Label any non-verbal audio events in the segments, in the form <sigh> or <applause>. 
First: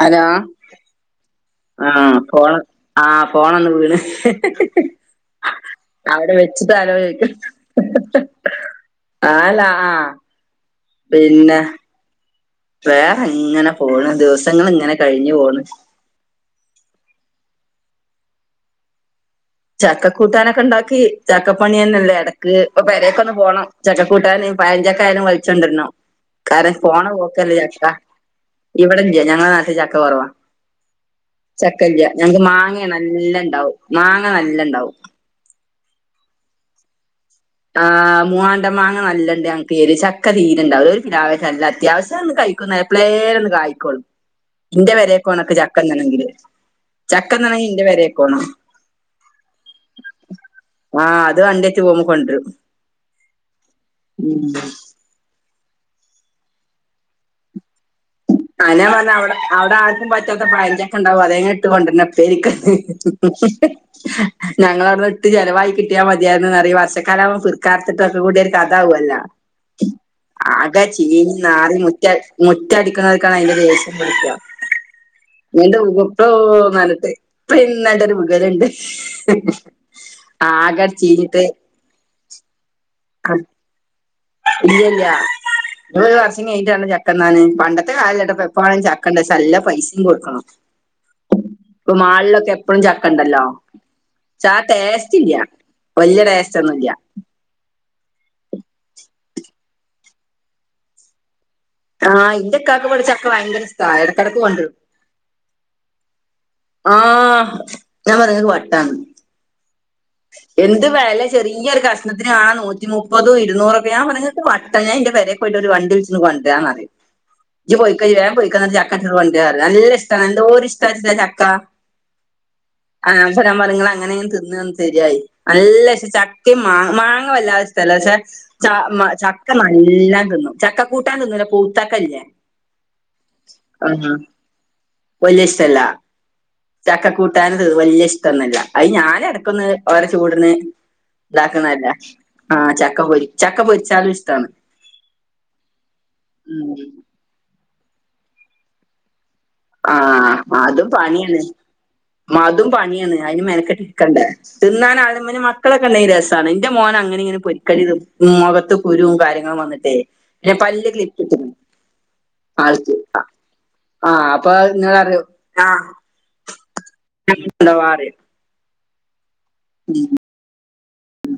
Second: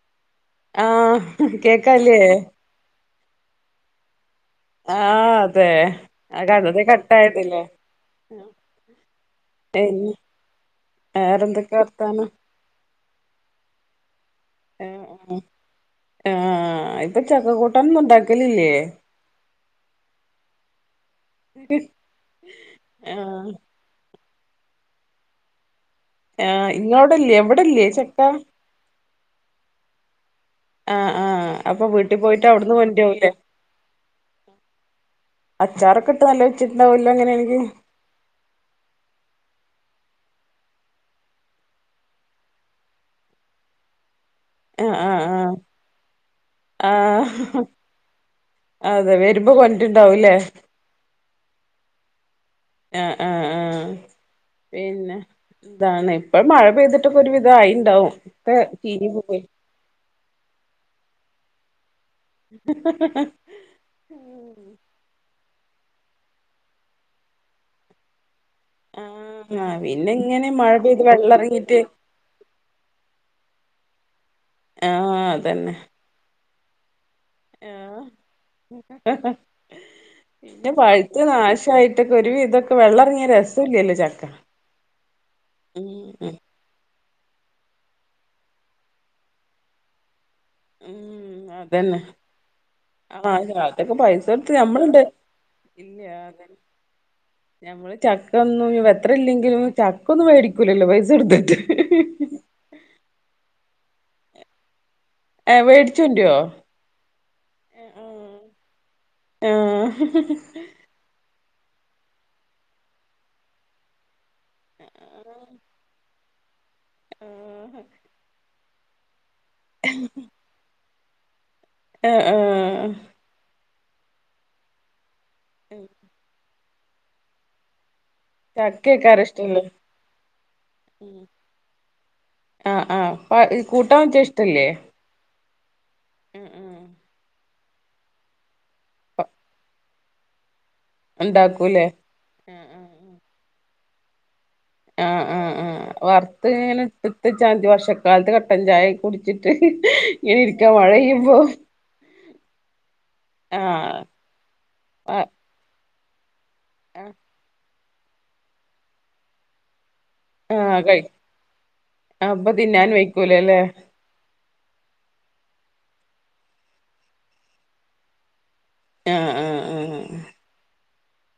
Hello ആഹ് കേക്കാല്ലേ ആഹ് കോള്. ആഹ് ഫോണൊന്ന് വീണ്. ആഹ് അതെ അവിടെ ആ കറണ്ട് വെച്ചിട്ടാലോ ചോയിക്കാ കട്ടായതല്ലേ. ആ അല്ല ആഹ് വേറെന്തൊക്കെ വർത്താനം. വേറെങ്ങനെ പോണ് ദിവസങ്ങള്ങ്ങനെ കഴിഞ്ഞു പോണ്. ആഹ് ഇപ്പൊ ചക്ക കൂട്ടാനൊന്നും ഉണ്ടാക്കലില്ലേ. ചക്കക്കൂട്ടാനൊക്കെണ്ടാക്കി ചക്കപ്പണി തന്നെല്ലേ എടക്ക് പ്പൊ പെരേക്കൊന്ന് ആഹ് പോണം. ചക്ക കൂട്ടാനും പയഞ്ചക്കായാലും വൽച്ചൊണ്ടരണം ആഹ് കാരണം പോണ ഇങ്ങളോടല്ലേ പോക്കല്ലേ ഇവിടല്ലേ ചക്ക. ഇവിടെല്യ ഞങ്ങള നാട്ടിൽ ചക്ക കൊറവാ. ആഹ് ആഹ് അപ്പൊ ചക്കല്യ വീട്ടിൽ ഞങ്ങക്ക് പോയിട്ട് അവിടുന്ന് മാങ്ങേ കൊണ്ടരാവൂല്ലേ നല്ലണ്ടാവും മാങ്ങ നല്ലണ്ടാവും. അച്ചാറക്കെട്ട് നല്ല വെച്ച്ട്ട്ണ്ടാവല്ലോങ്ങനേയാണെങ്കി. ആഹ് മൂവാണ്ടൻ മാങ്ങ നല്ലണ്ട് ഞങ്ങക്കീരി ചക്ക തീരുണ്ടാവൂല ഒരു പിലാവച്ചല്ലത്യാവശ്യം കഴി ക്കൊന്നെപ്പളേലൊന്ന് കായിക്കൊള്ളൂ. <inaudible> ഇന്റെ ആഹ് പേരേക്കോണക്ക് ആഹ് ചക്കന്നണെങ്കില്. ആഹ് ചക്കന്നണെങ്കി ഇന്റെ പെരേക്കോണം അതെ വരുമ്പോ കൊണ്ട്ര്ണ്ടാവൂലെ. ആഹ് അത് വന്നിട്ട് പോവുമ്പൊ കൊണ്ടരും. ആഹ്, ആഹ്, ആഹ്. ഉം പിന്നെ താണ് ഇപ്പ മഴ പെയ്തിട്ടക്കൊരു വിധായിണ്ടാവും. അയെന്നേ ഞാൻ പർഞ്ഞ അവടെ അവടാ. പറ്റാത്ത പഴഞ്ചക്കണ്ടാവും അതെങ്ങിലും ഇട്ട് കൊണ്ടര്നപ്പേരിക്ക്. ഞങ്ങളടുന്ന്ട്ട് ചെലവായി കിട്ടിയാ മതിയാർന്നുന്നറിം ഈ വർഷക്കാലാ വുമ്പോ പേർ കർത്തിട്ടൊക്കെ കൂടിയൊരു കഥാവല്ലോ ആഹ് പിന്നെ ഇങ്ങനെ മഴ ആകെ പെയ്ത് വെള്ളം ചീഞ്ഞ് നാറി ഇറങ്ങിട്ട് മുറ്റ മുറ്റടിക്ക്ണോൽക്കാണ് അയ്ന്റെ വേസ്റ്റ് കിട്ട ആഹ് അതന്നെ അന്റെ <unintelligible> ന്നർഞ്ഞ്ട്ട് ആഹ് പിന്നണ്ടൊരു വുഗല്ണ്ട്. പിന്നെ പഴുത്ത് നാശായിട്ടൊക്കെ ഒരു വിതൊക്കെ വെള്ളറങ്ങിയാ രസോല്ലല്ലോ ചക്കാ ഇല്ല ഇല്ല്യാ ഇനി ഒരു വർഷം കഴിഞ്ഞിട്ട് വേണം ചക്ക തിന്നാന് പണ്ടത് ട്ട് കാര്യല്ലെട്ടാ ഇപ്പ വേണേലും ചക്കണ്ട് പക്ഷേ നല്ല പൈസീം കൊട്ക്കണം ഉം ഇപ്പൊ അതന്നെ മാളിലൊക്കെ എപ്പളും ചക്കണ്ടല്ലോ ആഹ് അതൊക്കെ പൈസ കൊടുത്ത് ചാ നമ്മളുണ്ട് ടേസ്റ്റില്ലാ ഇല്ല വല്യ അതന്നെ ടേസ്റ്റൊന്നും ഇല്ലാ ഞമ്മള് ചക്കൊന്നും ഇനിപ്പ എത്ര ഇല്ലെങ്കിലും ചക്കൊന്നും വേടിക്കൂലല്ലോ പൈസ കൊട്ത്തിട്ട് ആഹ് ഇന്റെ ഇക്കാക്ക് ഇവടെ ചക്ക ഭയങ്കരിഷ്ട്ടാ എടക്കെടക്ക് കൊണ്ടെരും ഏഹ് വേടിച്ച് കൊണ്ടരോ? ആഹ് ഞാൻ പറയും ഇങ്ങക്ക് വട്ടാന്ന് ആഹ് എന്ത് വെലേ ചെറിയ ഒരു കഷ്ണത്തിനാ നൂറ്റി മുപ്പതൂ ഇരുന്നൂറൊക്കെ ഞാൻ പറഞ്ഞ് ഇങ്ങക്ക് വട്ടാ ഞാൻ ഇന്റെ പെരെ പോയിട്ടൊരു വണ്ടി വിളിച്ച്ണ്ണ് കൊണ്ടെരാന്ന് പറിം ഇജ്ജ്‌ പൊയ്ക്കോ ഇജ്ജ്‌ വേം പൊയ്ക്കോ ഇന്നട്ട് ചക് ക്കങ്ങട്ട് കൊണ്ടെരാ പറിം നല്ലയിഷ്ട്ടാണ് എന്തോരിഷ്ട്ടാച്ച്ട്ടാ ചക്കാ ആഹ് ആഹ് ആഹ് പക്ഷേ ഞാൻ പറിം ഇങ്ങളെങ്ങനെ തിന്ന് ഒന്ന് ശരിയായി നല്ലയിഷ്ട്ടാ ചക് ക്കേം മാങ് മാങ്ങ വല്ലാതിഷ് ഷ്ട്ടല്ലാ പക്ഷെ ച മ ചക്കയ്ക്കാരം ചക്ക ഇഷ്ടല്ലേ നല്ലം തിന്നും ചക്ക കൂട്ടാൻ തിന്നൂലാ പൗത്തക്കല്ലേ? ആഹ് ആഹ് പ കൂട്ടാൻ വെച്ചാഷ്ട്ടല്ലേ വല്യഷ്ട്ടല്ലാ ചക്ക കൂട്ടാന് തി വല്യ ഇഷ്ടൊന്നുല്ലാ അത് ഞാനെട ഓരോ ചൂടിന് ഉണ്ടാക്കൂലേ ഇണ്ടാക്കണല്ലേ ആഹ് ചക്ക പൊരി ചക്ക പൊരിച്ചാലും ഇഷ്ട്ടാണ് ആഹ് ആഹ് ആഹ് ഉം വർത്ത്ങ്ങനെ എട് എട്ത്തെച്ചാതി വർഷക്കാലത്ത് കട്ടൻ ചായെക്കെ കുടി ച്ചിട്ട് ആഹ് ഇങ്ങനിരിക്കാ മഴ പെയ്യുമ്പോ മതും പണിയാണ് അയിന് ആ മെനക്കെട്ട്ക്കണ്ടേ തിന്നാന് ആ <unintelligible> മക്കളൊക്കെ ഇണ്ടെങ്കി രസാണ് ഇന്റെ മോനങ്ങനിങ്ങനി പൊരിക്കടി ത് മുഖത്ത് കുരുവും കാര്യങ്ങളും വന്നിട്ടേ ൻ്റെ ആ പല്ല് കഴി ക്ലിപ്പ്ട്ട്ക്ക്ണ് അപ്പൊ <unintelligible> തിന്നാൻ വയ്ക്കൂലല്ലേ ആഹ് ആഹ് അപ്പ അത് ഇങ്ങളറിയും ആഹ് <unintelligible> അറിയും ആഹ് ആഹ് ഉം ഉം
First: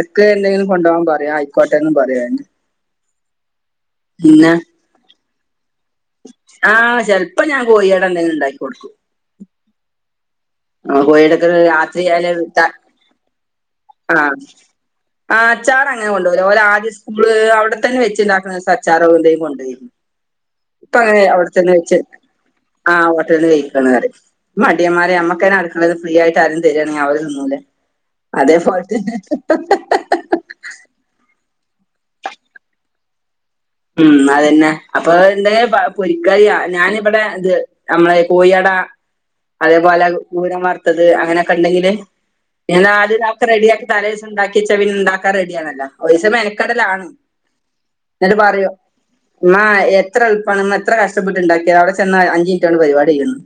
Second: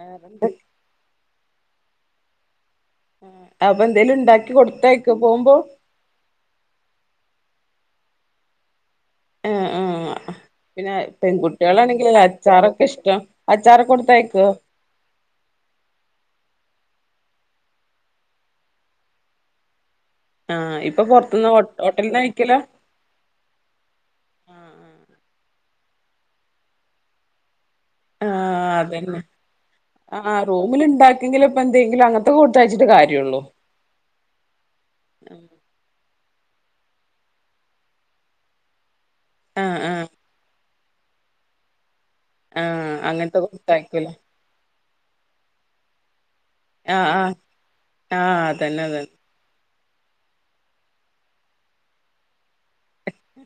ആ വേറെന്താ എന്തെങ്കിലും കൊണ്ടോവാൻ പറയും ആയിക്കോട്ടേന്നും പറയും അതെന്നെ ആഹ് അപ്പൊ എന്തേലും ഇണ്ടാക്കി കൊടുത്തയക്കോ പോകുമ്പോ ആഹ് ചെലപ്പം ഞാൻ കോയി അട എന്തെങ്കിലും ഇണ്ടാക്കി കൊടുക്കും ആഹ് ആഹ് പിന്നെ ആ കോഴിയുടെ രാത്രി പെൺകുട്ടികളാണെങ്കിലല്ലേ ആയാല് ത- അച്ചാറൊക്കെ ഇഷ്ട്ടം അച്ചാറൊക്കെ കൊടുത്തയക്കോ? ആഹ് അച്ചാറങ്ങനെ കൊണ്ടോവൂല്ലാ ഓലാദ്യം സ്കൂള് അവിടെത്തന്നെ വെച്ച്ണ്ടാക്കണ ദിവസം അച്ചാറോ എന്തെങ്കും കൊണ്ടോയി ആഹ് ഇപ്പൊ പൊറത്ത്ന്ന് ഹോട് ഹോട്ടൽന്നാ കഴിക്കലാ? ആഹ് ഹോട്ടൽന്ന് കഴിക്കാണ് പറയും ഈ മടിയന്മാരെ നമ്മ <unintelligible> ഫ്രീ ആയിട്ട് ആരേം തെരാണെ അവര് തിന്നൂലേ അതേപോലെ തന്നെ ആഹ് റൂമില്ണ്ടാക്കെങ്കില് ഇപ്പ എന്തെങ്കിലും അങ്ങൻത്തെ കൊടുത്തയച്ചിട്ട് കാര്യം ഇള്ളൂ ഉം അതന്നെ അപ്പൊ എന്തെ പൊരിക്കറിയാ ഞാനിവിടെ ഇത് നമ്മളെ കോയി അട ആ ആ അതേപോലെ ഊരം വറുത്തത് അങ്ങനെയൊക്കെ ഇണ്ടെങ്കില് ആ പിന്നെ നാല് അങ്ങനത്തെ അതൊക്കെ റെഡിയാക്കി കൊടുത്തയക്കൂല തലേസം ഇണ്ടാക്കിയെച്ചാ പിന്നെ ഇണ്ടാക്കാൻ റെഡിയാണല്ലോ ഒരീസം മെനക്കെടലാണ് <unintelligible> തെന്നെ <unintelligible> ഉമ്മ എത്ര എളുപ്പാണ് ഉമ്മ എത്ര കഷ്ട്ടപ്പെട്ട് ഇണ്ടാക്കിയെതാ അവിടെ ചെന്നാ അഞ്ച് കൊണ്ട് പരിപാടി കഴിയുംന്ന്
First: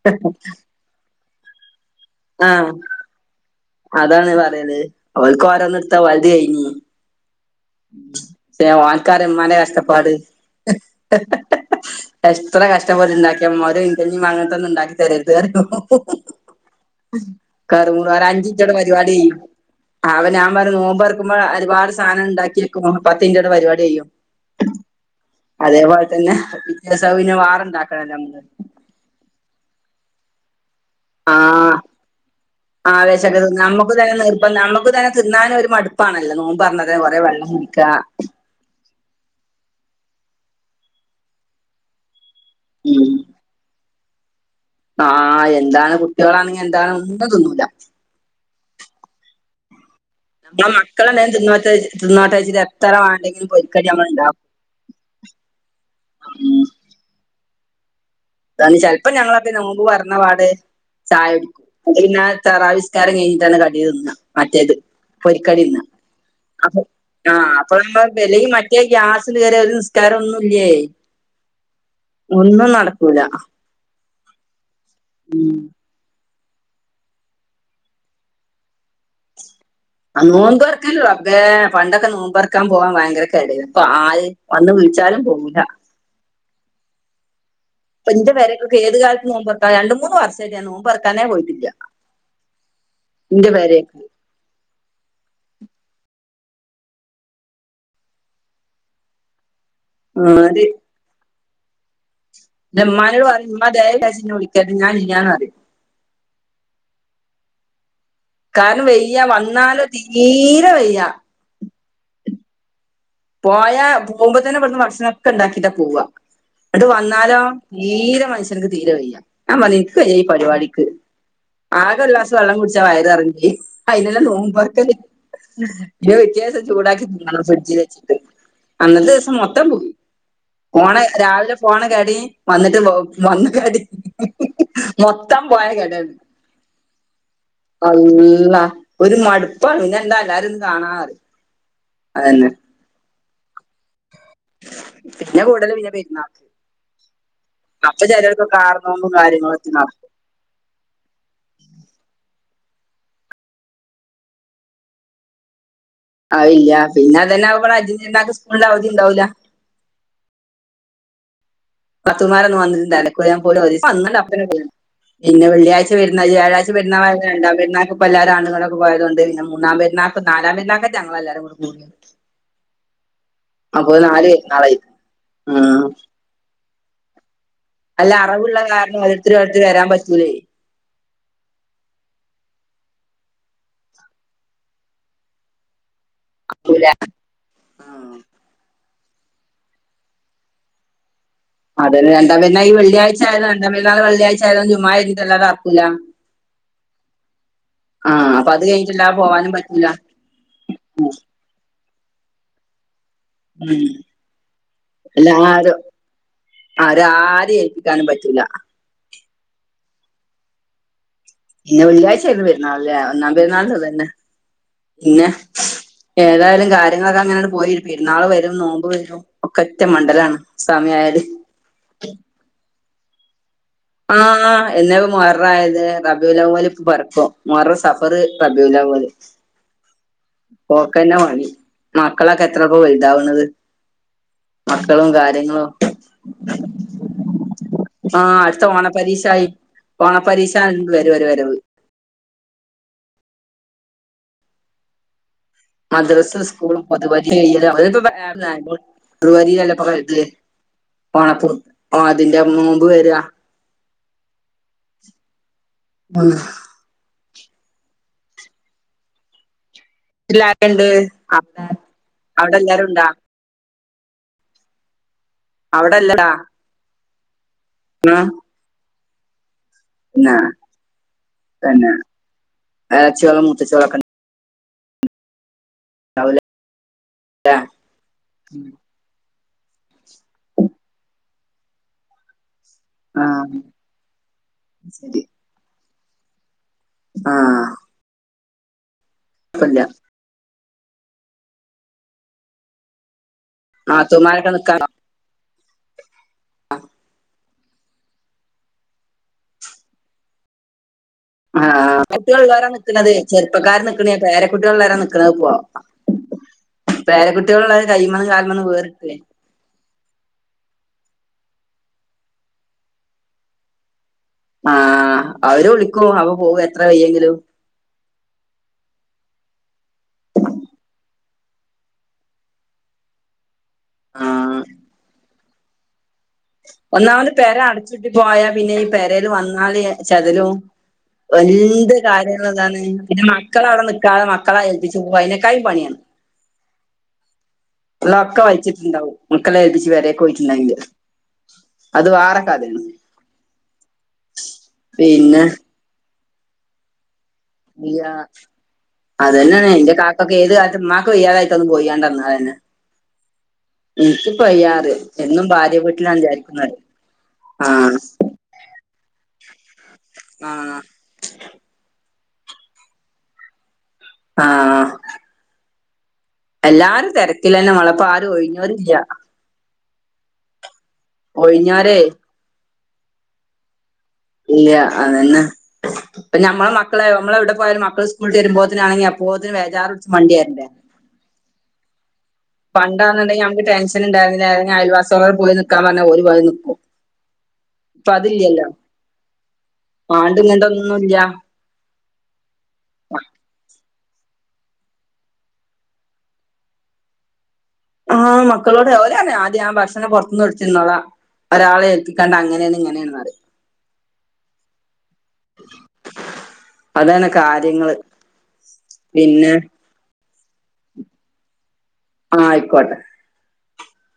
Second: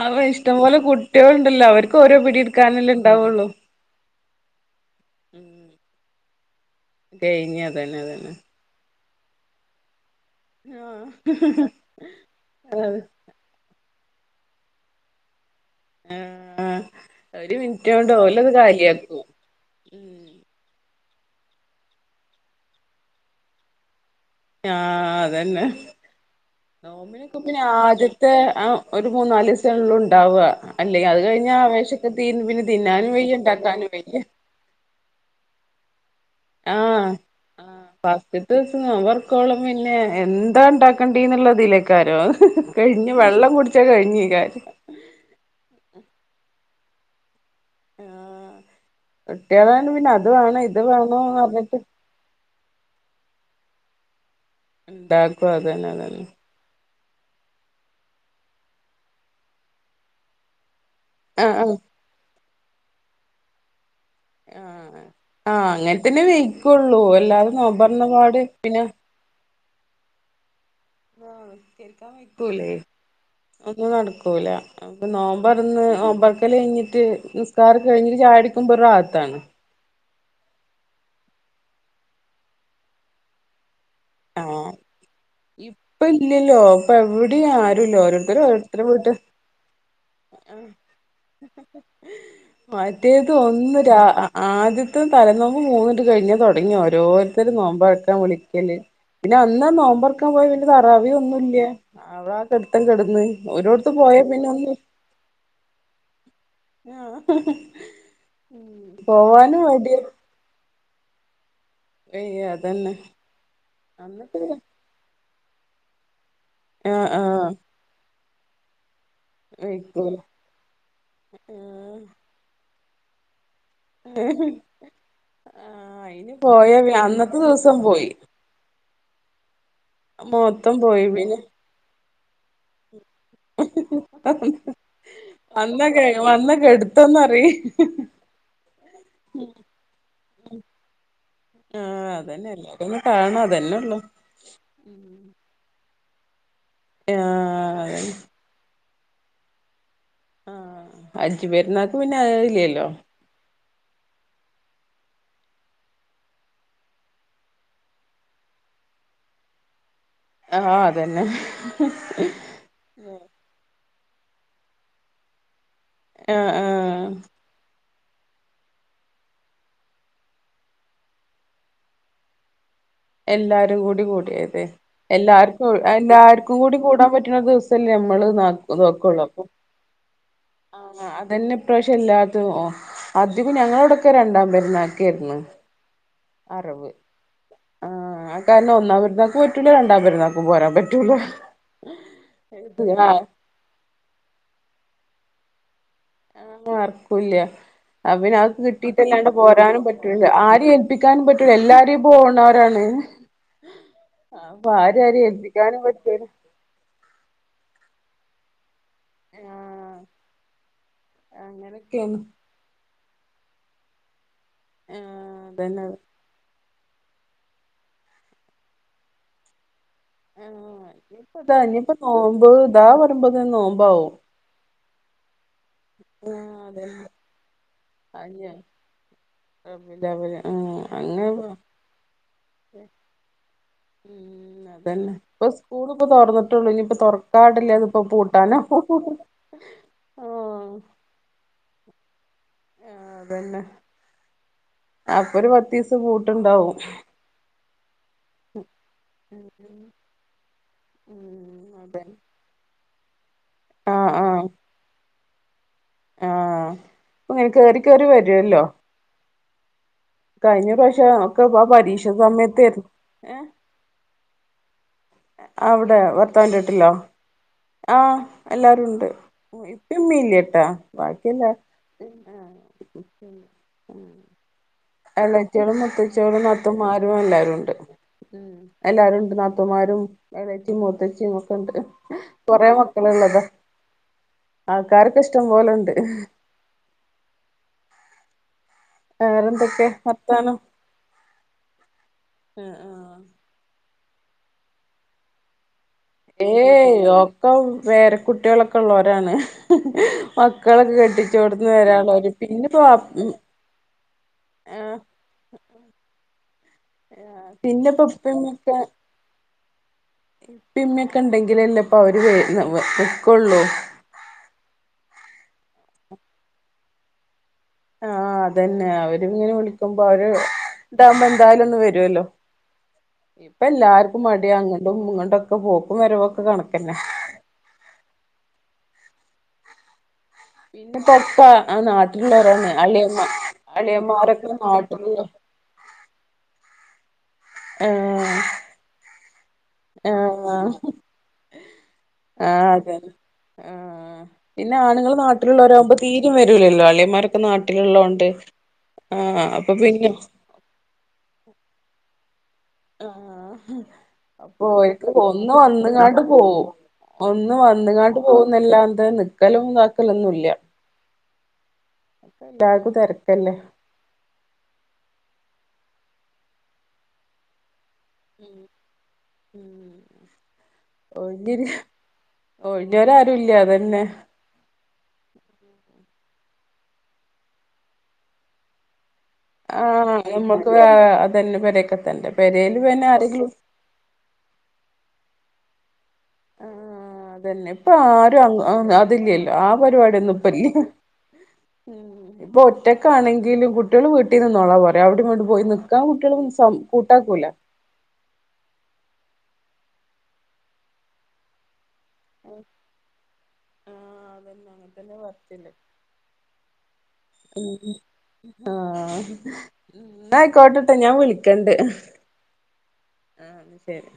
അപ്പോ ഇഷ്ട്ടം പോലെ കുട്ട്യോള് ഉണ്ടല്ലോ അവർക്ക് ഓരോ പിടി ആഹ് എടുക്കാനല്ലേ ണ്ടാവൊള്ളൂ അതാണ് പറയല് ഓൽക്ക് ഓരോന്ന്ട്ത്താ ഓൽത് കയ്ഞ്ഞീ കഴിഞ്ഞ് അതന്നെ അതന്നെ പക്ഷേ ഓൻക്കറിയ ഇമ്മാന്റെ കഷ്ട്ടപ്പാട് ആഹ് എത്ര അത് കഷ്ട്ടപ്പെട്ട് ണ്ടാക്കിയ ഇമ്മാര് ഇഞ്ഞി മ്മാ അങ്ങൻത്തൊന്നും ണ്ടാക്കി തരര്ത് റിം ആഹ് ഒരു കറുമുറു മിനിറ്റോണ്ട് ഒര ഓലത് അഞ്ചിൻറ്റോണ്ട് കാലിയാക്കും പരിവാടിയ്യും അവനാൻ പറയും നോമ്പർക്കുമ്പോ ഒരുപാട് സാനംണ്ടാക്ക്യക്കും പത്തിൻറ്റോണ്ട് പരിവാടി യ്യും ആ അതന്നെ പിറ്റേ ദിവസം നോമ്പ്ന് പ്പൊ പിന്നെ വേറെണ്ടാക്കണല്ലോ ആദ്യത്തെ നമ്മള് ആ ഒരു മൂന്ന് നാലീസേള്ളൂ ണ്ടാവാ അല്ലെയ് അത് കഴിഞ്ഞാ ആഹ് ആവേശൊക്കെ തീര്ന്ന് പിന്നെ തിന്നാനും വയ്യ ണ്ടാക്കാനും വയ്യ അപ്പൊ നമുക്കും തന്നെ തിന്നാനും ഒരു മടുപ്പാണല്ലോ നോമ്പർന്നതേ കൊറേ വെള്ളം കുടിക്കാ കൊർച്ച് ദിവസം നൊമ്പർക്കോളം പിന്നെ എന്താ ണ്ടാക്കണ്ടിന്നുള്ളതിലേക്കാരം കഴിഞ്ഞ് വെള്ളം കുടിച്ചാ കഴിഞ്ഞ് ഈ കാര്യം ആ എന്താണ് കുട്ട്യേളാണെങ്കി എന്താണ് ഒന്നും തിന്നൂല ആ കുട്ട്യേളാണ് പിന്നെ അത് വേണ ഇത് വേണന്നും പർഞ്ഞിട്ട് തിന്നോട്ടേച്ച്ട്ട് എത്ര വാണ്ടെങ്കിലും പൊരിക്കടി നമ്മള് ണ്ടാക്കും ണ്ടാക്കും അതന്നെ അതന്നെ അതാണ് ചെൽപ്പോ ഞങ്ങളൊക്കെ നോമ്പ് പർന്നപാട് ആഹ് ചായുടിക്കും ആഹ് ന്ന്ട്ട് പിന്നെ തറാവീഹ്സ്കാരം കഴിഞ്ഞിട്ടാണ് കടി തിന്നാ മറ്റേത് ആഹ് ആഹ് പൊരിക്കടിന്ന അങ്ങനെ തന്നെ അപ്പൊ വെയ്ക്കുള്ളൂ ആ അല്ലാതെ അപ്പൊ നോമ്പറന്നപാട് <unintelligible> മറ്റേ പിന്നെ ഗ്യാസ് ണ്ട് കേറിയ ഒരു നിസ്കാരം ഒന്നും ല്ല്യേയ് <unintelligible> ക്കൂലേ അപ്പൊ നട്ക്കൂല അപ്പൊ ഉം നോമ്പർന്ന് നോമ്പർക്കലയ്ഞ്ഞ്ട്ട് നിസ്കാരം കഴിഞ്ഞ് ഒര് ചായുടിക്കുമ്പൊ ഒരു റാഹത്താണ് ആ നോമ്പർക്കല് റബ്ബേ പണ്ടൊക്കെ നോമ്പർക്കാൻ പോകാൻ ഭയങ്കര കെടേയ്ന്നു ഇപ്പൊ ആര് ആഹ് വന്ന് വിൾച്ചാലും പോവൂല ഇപ്പ ഇല്ലല്ലോ ഇപ്പ എവിടെയും ആരുല്ല ഇന്റെ ഓരോരുത്തര് പെരേക്കൊക്കെ ഓരോരുത്തരെ ഏത് വീട്ട് കാൽത്ത് നോമ്പർ രണ്ട് മൂന്ന് വർഷായിട്ട് ആഹ് ഞാൻ നോമ്പർക്കാനേ പോയ്റ്റ്ല്ല്യ മറ്റേത് ന്റെ ഒന്ന് രാ പെരേക്ക് ആദ്യത്തെ തലൽ നോമ്പ് മൂന്ന്ട്ട് കഴിഞ്ഞ തൊട്ങ്ങി ഓരോര്ത്തര് നോമ്പറക്കാൻ വിളിക്കല് പിന്നെ അന്നാ നോമ്പറക്കാൻ പോയ അത് പിന്നെ തറാവീഹ് ഒന്നും ല്ല്യാ അവ്ടാ കെട്ത്തം ന്റെമ്മാനോട് കെട്ന്ന് ഒരോട്ത്ത് പോയാ പിന്നെ ഒന്ന് ഞാനും അതേ ആഹ് കാര്ണം വെയ്യ പോവാനും വന്നാലോ മടിയ തീരെ വെയ്യ വെയ്യ അതന്നെ പോയാ അന്നിട്ട് പോകുമ്പതന്നെ ഇവട്ന്ന് ഭക്ഷണൊക്കെ ണ്ടാക്കിട്ടാ പോവാ ന്ന്ട്ട് ആഹ് വന്നാലോ ആഹ് തീരെ മനുഷ്യൻക്ക് തീരെ വെയ്യാ ഞാൻ പർഞ്ഞ് ഇൻക്ക് വയ്യ വെയ്ക്കൂല ഈ പരിവാടിക്ക് ആഹ് ആകെ ഒര്ളാസ് വെള്ളം കുട്ച്ചാ വയര് നറയും ചെയ്യും അയ്നല്ലെ നോമ്പർക്കല് ആഹ് പിന്നെ അയിന് പിറ്റേസം പോയ ചൂടാക്കി അന്നത്തെ തിന്നണം ദിവസം ഫ്രിഡ്ജിൽ വെച്ച് പോയി അന്നത്തെ ദിവസം മൊത്തം പോയി മൊത്തം പോണ പോയി രാവിലെ പോണ കെടീം വന്ന്ട്ട് വന്ന കെടിം പിന്നെ മൊത്തം പോയ വന്ന കെ കെടേണ് വന്ന <unintelligible> അള്ളാ ഒരു മടുപ്പാണ് പിന്നെ എന്താ എല്ലാരിം ഒന്ന് കാണാറയും ആ അതന്നെ എല്ലാരേം ഒന്ന് കാണാ അതന്നെ ഉള്ളൂ പിന്നെ കൂടല് പിന്നെ പെര്ന്നാക്ക് ആഹ് അപ്പൊ ചെലോൽക്കൊക്കെ ആർ നോമ്പും കാര്യങ്ങളൊ <unintelligible> ആഹ് അജ്ജ് പെരുന്നാക്ക് പിന്നെ അത് ഇല്ലല്ലോ അത് ഇല്ല പിന്നെ അതന്നെ ബാള് അജ്ജ്ന്റെ ര്ന്നാക്ക് സ്കൂളിന്റെ അവധി ണ്ടാവൂല്ല ആഹ് അതന്നെ നാത്തൂമാരൊന്ന് വന്ന്ണ്ടാക്കോ ഞാൻ പോയി ഒരീസം വന്ന് അപ്പന പോയി പിന്നെ വെള്ളിയാഴ്ച വരുന്ന ആഹ് വ്യാഴാഴ്ച പേ ആഹ് പെരുന്നാൾ രണ്ടാം പെുന്നാക്ക് ഇപ്പം എല്ലാരും ആണ്ട്ങ്ങട്ടൊക്ക പോയതോണ്ട് പിന്ന മൂന്നാം പരുന്നാക് നാലാം പെരുന്നാക്കറ്റേ ഞങ്ങളല്ലാരും കൂടി എല്ലാരും അപ്പൊ കൂടി നാല് കൂടിയത് പെരുന്നാളായി എല്ലര്ക്കും ഉം എല്ലാര്ക്കുകൂടി കൂടാൻ പറ്റ്ണ ദിവസം ഇപ്പല്ലേ അല്ല മ്മള് അറിവുള്ള നാല്പത് കാരണം ഒക്കെ ഓരോരുത്തര് ഒഴിവാക്കും ഓരോരുത്തര് വരാൻ പറ്റൂലേ ആഹ് അതന്നെ ഇപ്രാവശ്യം എല്ലാതും അതികം ഞങ്ങളോടൊക്കെ രണ്ടാം പരുന്നാക്കേര്ന്ന് എത്തൂല ആഹ് കാരണം ഒന്നാ പരുന്നാക്കു പറ്റൂല രണ്ടാം പരുന്നാക്കു പോരാൻ പറ്റൂല അതന്നേ രണ്ടാ പെരുന്നാ ഈ വെള്ളിയാഴ് ആയത് രണ്ടാ പെരുന്നാൾ വെള്ളിയഴ്ച ജുമായിഞ്ഞിട്ടല്ലാതെ അറക്കൂല ആഹ് അർക്കുല്യാ ആപിന്ന അപ്പൊ അതൊക്കെ അത് കഴിഞ്ഞിട്ടല്ലാതെ കിട്ടിയിട്ടല്ലാണ്ട് പോവാനും പോരാനും പറ്റൂല ആരേം ഏൽപ്പിക്കാനും പറ്റൂ എല്ലാരും ഈ പോണോരാണ് ഉം പ്പൊ ആരെ ആരേം ഏൽപ്പിക്കാനും പറ്റൂല ഒര ആരേം ഏൽപ്പിക്കാനും പറ്റൂല ആഹ് പിന്നെ അങ്ങനൊക്കെയാണ് വെള്ളിയാഴ്ച ആയിരുന്നു പെരുന്നാൾ ല്ലേ ഒന്നാം പെരുന്നാള്ന് ഇതന്നെ പിന്നെ ആഹ് അതന്നെ ഏതായാലും കാര്യങ്ങളൊക്കെ അങ്ങനാണ്ട് പോയി പെരുന്നാള് വരും നോമ്പ് വരും ഒക്കറ്റ മണ്ഡലാണ് ആഹ് സമയആയാല് ഇനിയിപ്പ ഇതാ ഇനിയിപ്പോ നോബ് ഇതാ പറീമ്പോതിനും നോമ്പാവും ആഹ് എന്നേപ്പോ മുഹറായത് ആഹ് റബിൽഅവ്വൽല് പ്പൊ അതന്നെ പറക്കും മുഹറം സഫർ സഫർ റാബിൽഅവ്വൽ റമ്പിൽഅവ്വല് ആഹ് അങ്ങന പണി മക്കളൊക്കെ എത്രൾപ്പം വൽതാവുന്നത് ഉം അതന്നെ മക്കളുംകാ ഇപ്പൊ സ്കൂൾ ഇപ്പൊ തോറന്നിട്ടുള്ളൂ ഇനി ഇപ്പൊ തുറക്കാടല്ല അതിപ്പൊ പൂട്ടാനാകും ഓണ പരീക്ഷആയി ഓണ പരീക്ഷ ആവുമ്പളെ ഒര് വരവ് ആഹ് അതന്നെ അപ്പോ ഒരു കോയ മദ്രസും സ്കൂളും പൊതുപരീക്ഷ കയ്യലും അപ്പോ പൊതുപരീക്ഷ ല്ലേ പ്പൊ കഴിഞ്ഞെ ഓണത്തൂ ഉം ഓ അതെ ണത്തിന്റെ മുമ്പ് വരാ ആഹ് ആഹ് <unintelligible> ആഹ് ഇങ്ങനെ കേറി കേറി വരുല്ലോ കഴിഞ്ഞ എല്ലാരുണ്ട് പ്രാവശ്യം ഒക്കെ അവിടെ പരീക്ഷ അവിടെ സമയത്തേര്ന്നു എല്ലാരും ഉണ്ടാ ഏഹ് അവിടെ അവിടെല്ലടാ ഭർത്താവിന്റെ വീട്ടിലോ ആഹ് എല്ലാരും ഉണ്ട് മ്മി പിന്നെ ഇല്ല ട്ടാ ബാക്കിയെല്ല പിന്നെ <unintelligible> എള്ളച്ചോളും മുത്തച്ചോളും നാത്തുമാരും ഉണ്ടല്ലേ എല്ലാരുണ്ട് ഉ എല്ലാരും ഉണ്ട് നാത്തൂമാരും എളച്ചും മൂത്തച്ചിയും ഒക്കെ ഉണ്ട് കൊറേ മ ക്കാള് ള്ളതാ ആഹ് ശരി ആൾക്കാരൊക്ക ഇഷ്ടം പോലെണ്ട് ആഹ് കുഴപ്പല്ല വേറെന്തൊക്കെ വർത്താനോ ആഹ് ആഹ് നാത്തുമാരൊക്കെ നിക്കോ ഏയ് ഒക്കെ പേര കുട്ട്യോളൊക്കെ ഉള്ളോ രാണ് മക്കളൊക്കെ കെട്ടിച്ചോടുത്ത് വരാനു ഉള്ളോര് പിന്നെ പ പ്പൊക്കാര് നിക്കണയ പേര കുട്ടികളുള്ളാര നിക്കണപ്പൊ പേര കുട്ടികളള്ള പിന്നെപ്പോ കൈമന്നും കാൽമന്നും വേറിട്ടല്ലേ ഇപ്പ ഇമ്മയൊക്കെ ഉണ്ടെങ്കിലല്ലേ ഇപ്പൊ അവര് വെ വെക്കുള്ളൂ ആഹ് അവര് വിളിക്കും അവ പോകു എത്ര വെയ്യെങ്കിലു ആഹ് അതെന്നെ അവര് ഇങ്ങനെ വിളിക്കുമ്പോ അവര് ഇതാവുമ്പോ എന്തായാലും ഒന്ന് വരുഅല്ലോ ഇപ്പൊ എല്ലാർക്കും മടിയ ആഹ് അങ്ങടും ഇങ്ങടും ഒക്കെ പോക്കും വരവക്കെ ഒന്നാമത് പേര അടച്ചിട്ട് പോയാ പിന്നെ ഈ പെരേല് വന്നാല് ചെതലും പിന്നെപ്പോ ഒക്കെ ആ എന്ത് കാര്യങ്ങള നാട്ടിലുള്ളവരാണ് ഇതാന്ന് അളിയമ്മ പിന്നെ മക്കള അവിടെ നിക്കാതെ അളിയന്മാരൊക്കെ മക്കള ഏൽപ്പിച് പോക നാട്ടിലുള്ള അതിക്കെ ക്കായും പണിയാണ് ഉള്ള ഏഹ് ഒക്ക വലിച്ചിട്ടുണ്ടാവും മക്കളെ ഏൽപിച്ചിട്ട് പെരേക്ക് പോയിട്ടിണ്ടെങ്കില് ആ അതെആ പിന്നെ ആണുങ്ങള് പിന്നെ നാട്ടിലുള്ളവരാകുമ്പോ തീരും വരുലല്ലോ അളിയമാര് ഇല്ല അത് തന്നെണ് അപ്പൊ എന്റെ പിന്നെ കാക്കൊക്കെ ഏത് കാലത്ത് ഉമ്മാക്ക് വയ്യാതായിട്ടൊന്ന പോയണ്ടന്ന് വന്നാല്തന്നെ ആ അപ്പൊ പറയും ഓരിക്ക് എന്നും ഒന്നു ഭാര്യ വീട്ടിലാണ് വന്നങ്ങാണ്ട് പോകും വിചാരിക്കുന്നത് ഒന്ന് ആഹ് വന്നങ്ങാണ്ട് പോകുന്നല്ലാന്ത്‌ നിക്കലുംതാക്കലൊന്നുംല്ല ആഹ് എല്ലാർക്കു തെരക്കല്ലേ ആഹ് എല്ലാരും തിരക്കിലന്നെ മോളെ ഇപ്പാരും ഒഴിഞ്ഞോരില്ല ഉം ഒഴിഞ്ഞോര് ഒഴിഞ്ഞോരേ ഒഴിഞ്ഞോരാരുല്ല അതെന്നെ ഇല്ല അതന്നെ ഇപ്പ നമ്മളെ മക്കളെ നമ്മള എവിടെ പോയാലും മക്കള് സ്കൂള് വിട്ട് വരുമ്പോത്തിനാണെങ്കിൽ പോതിന് വേജാറ് വിളിച്ച് ആഹ് വണ്ടി കേരണ്ടേ നമ്മക്ക് വേ അതന്നെ പെരേക്കത്തന്നെ പെരേല് പിന്നെ പണ്ടാന്നുണ്ടെങ്കി ആരെങ്കിലും നമക്ക് ടെൻഷ ൻ ഉണ്ടായിരുന്നില്ല അയൽവാസികളോട് പോയി നിക്കാ പറഞ്ഞ ഓല് പോയി നി ആഹ് അതെന്നെ ഇപ്പൊ ആരും അതില്ലല്ലോ ആ പരിപാടിയൊന്നും ആണ്ടും ഇപ്പല്ല ഇങ്ങണ്ടൊന്നുല്ല ഇപ്പൊ ഒറ്റക്കാണെങ്കിലും കുട്ട്യള് വീട്ടി നിന്നോളാം പറയും അവിടെവിടിം പോയി നിക്കാൻ കുട്ടികള് കൂട്ടാക്കൂല ആഹ് മക്കളോട് ഓര് ആദ്യം ആ ഭക്ഷണ പുറത്തത്ത്ന്ന് മേടിച്ചിന്നോളാ ഒരാളെ ഏൽപ്പിക്കണ്ട അങ്ങനെയാണ് ഇങ്ങനെയാണ് ന്ന് പറയും ആഹ് അതന്നെ അങ്ങനെ തന്നെ പറച്ചല് അതാണ് കാര്യങ്ങള് പിന്നെ അന്നായിക്കോട്ടിട്ടാ ഞാൻ വിളിക്കണ്ട് ആയിക്കോട്ടെ ആഹ് ശെരി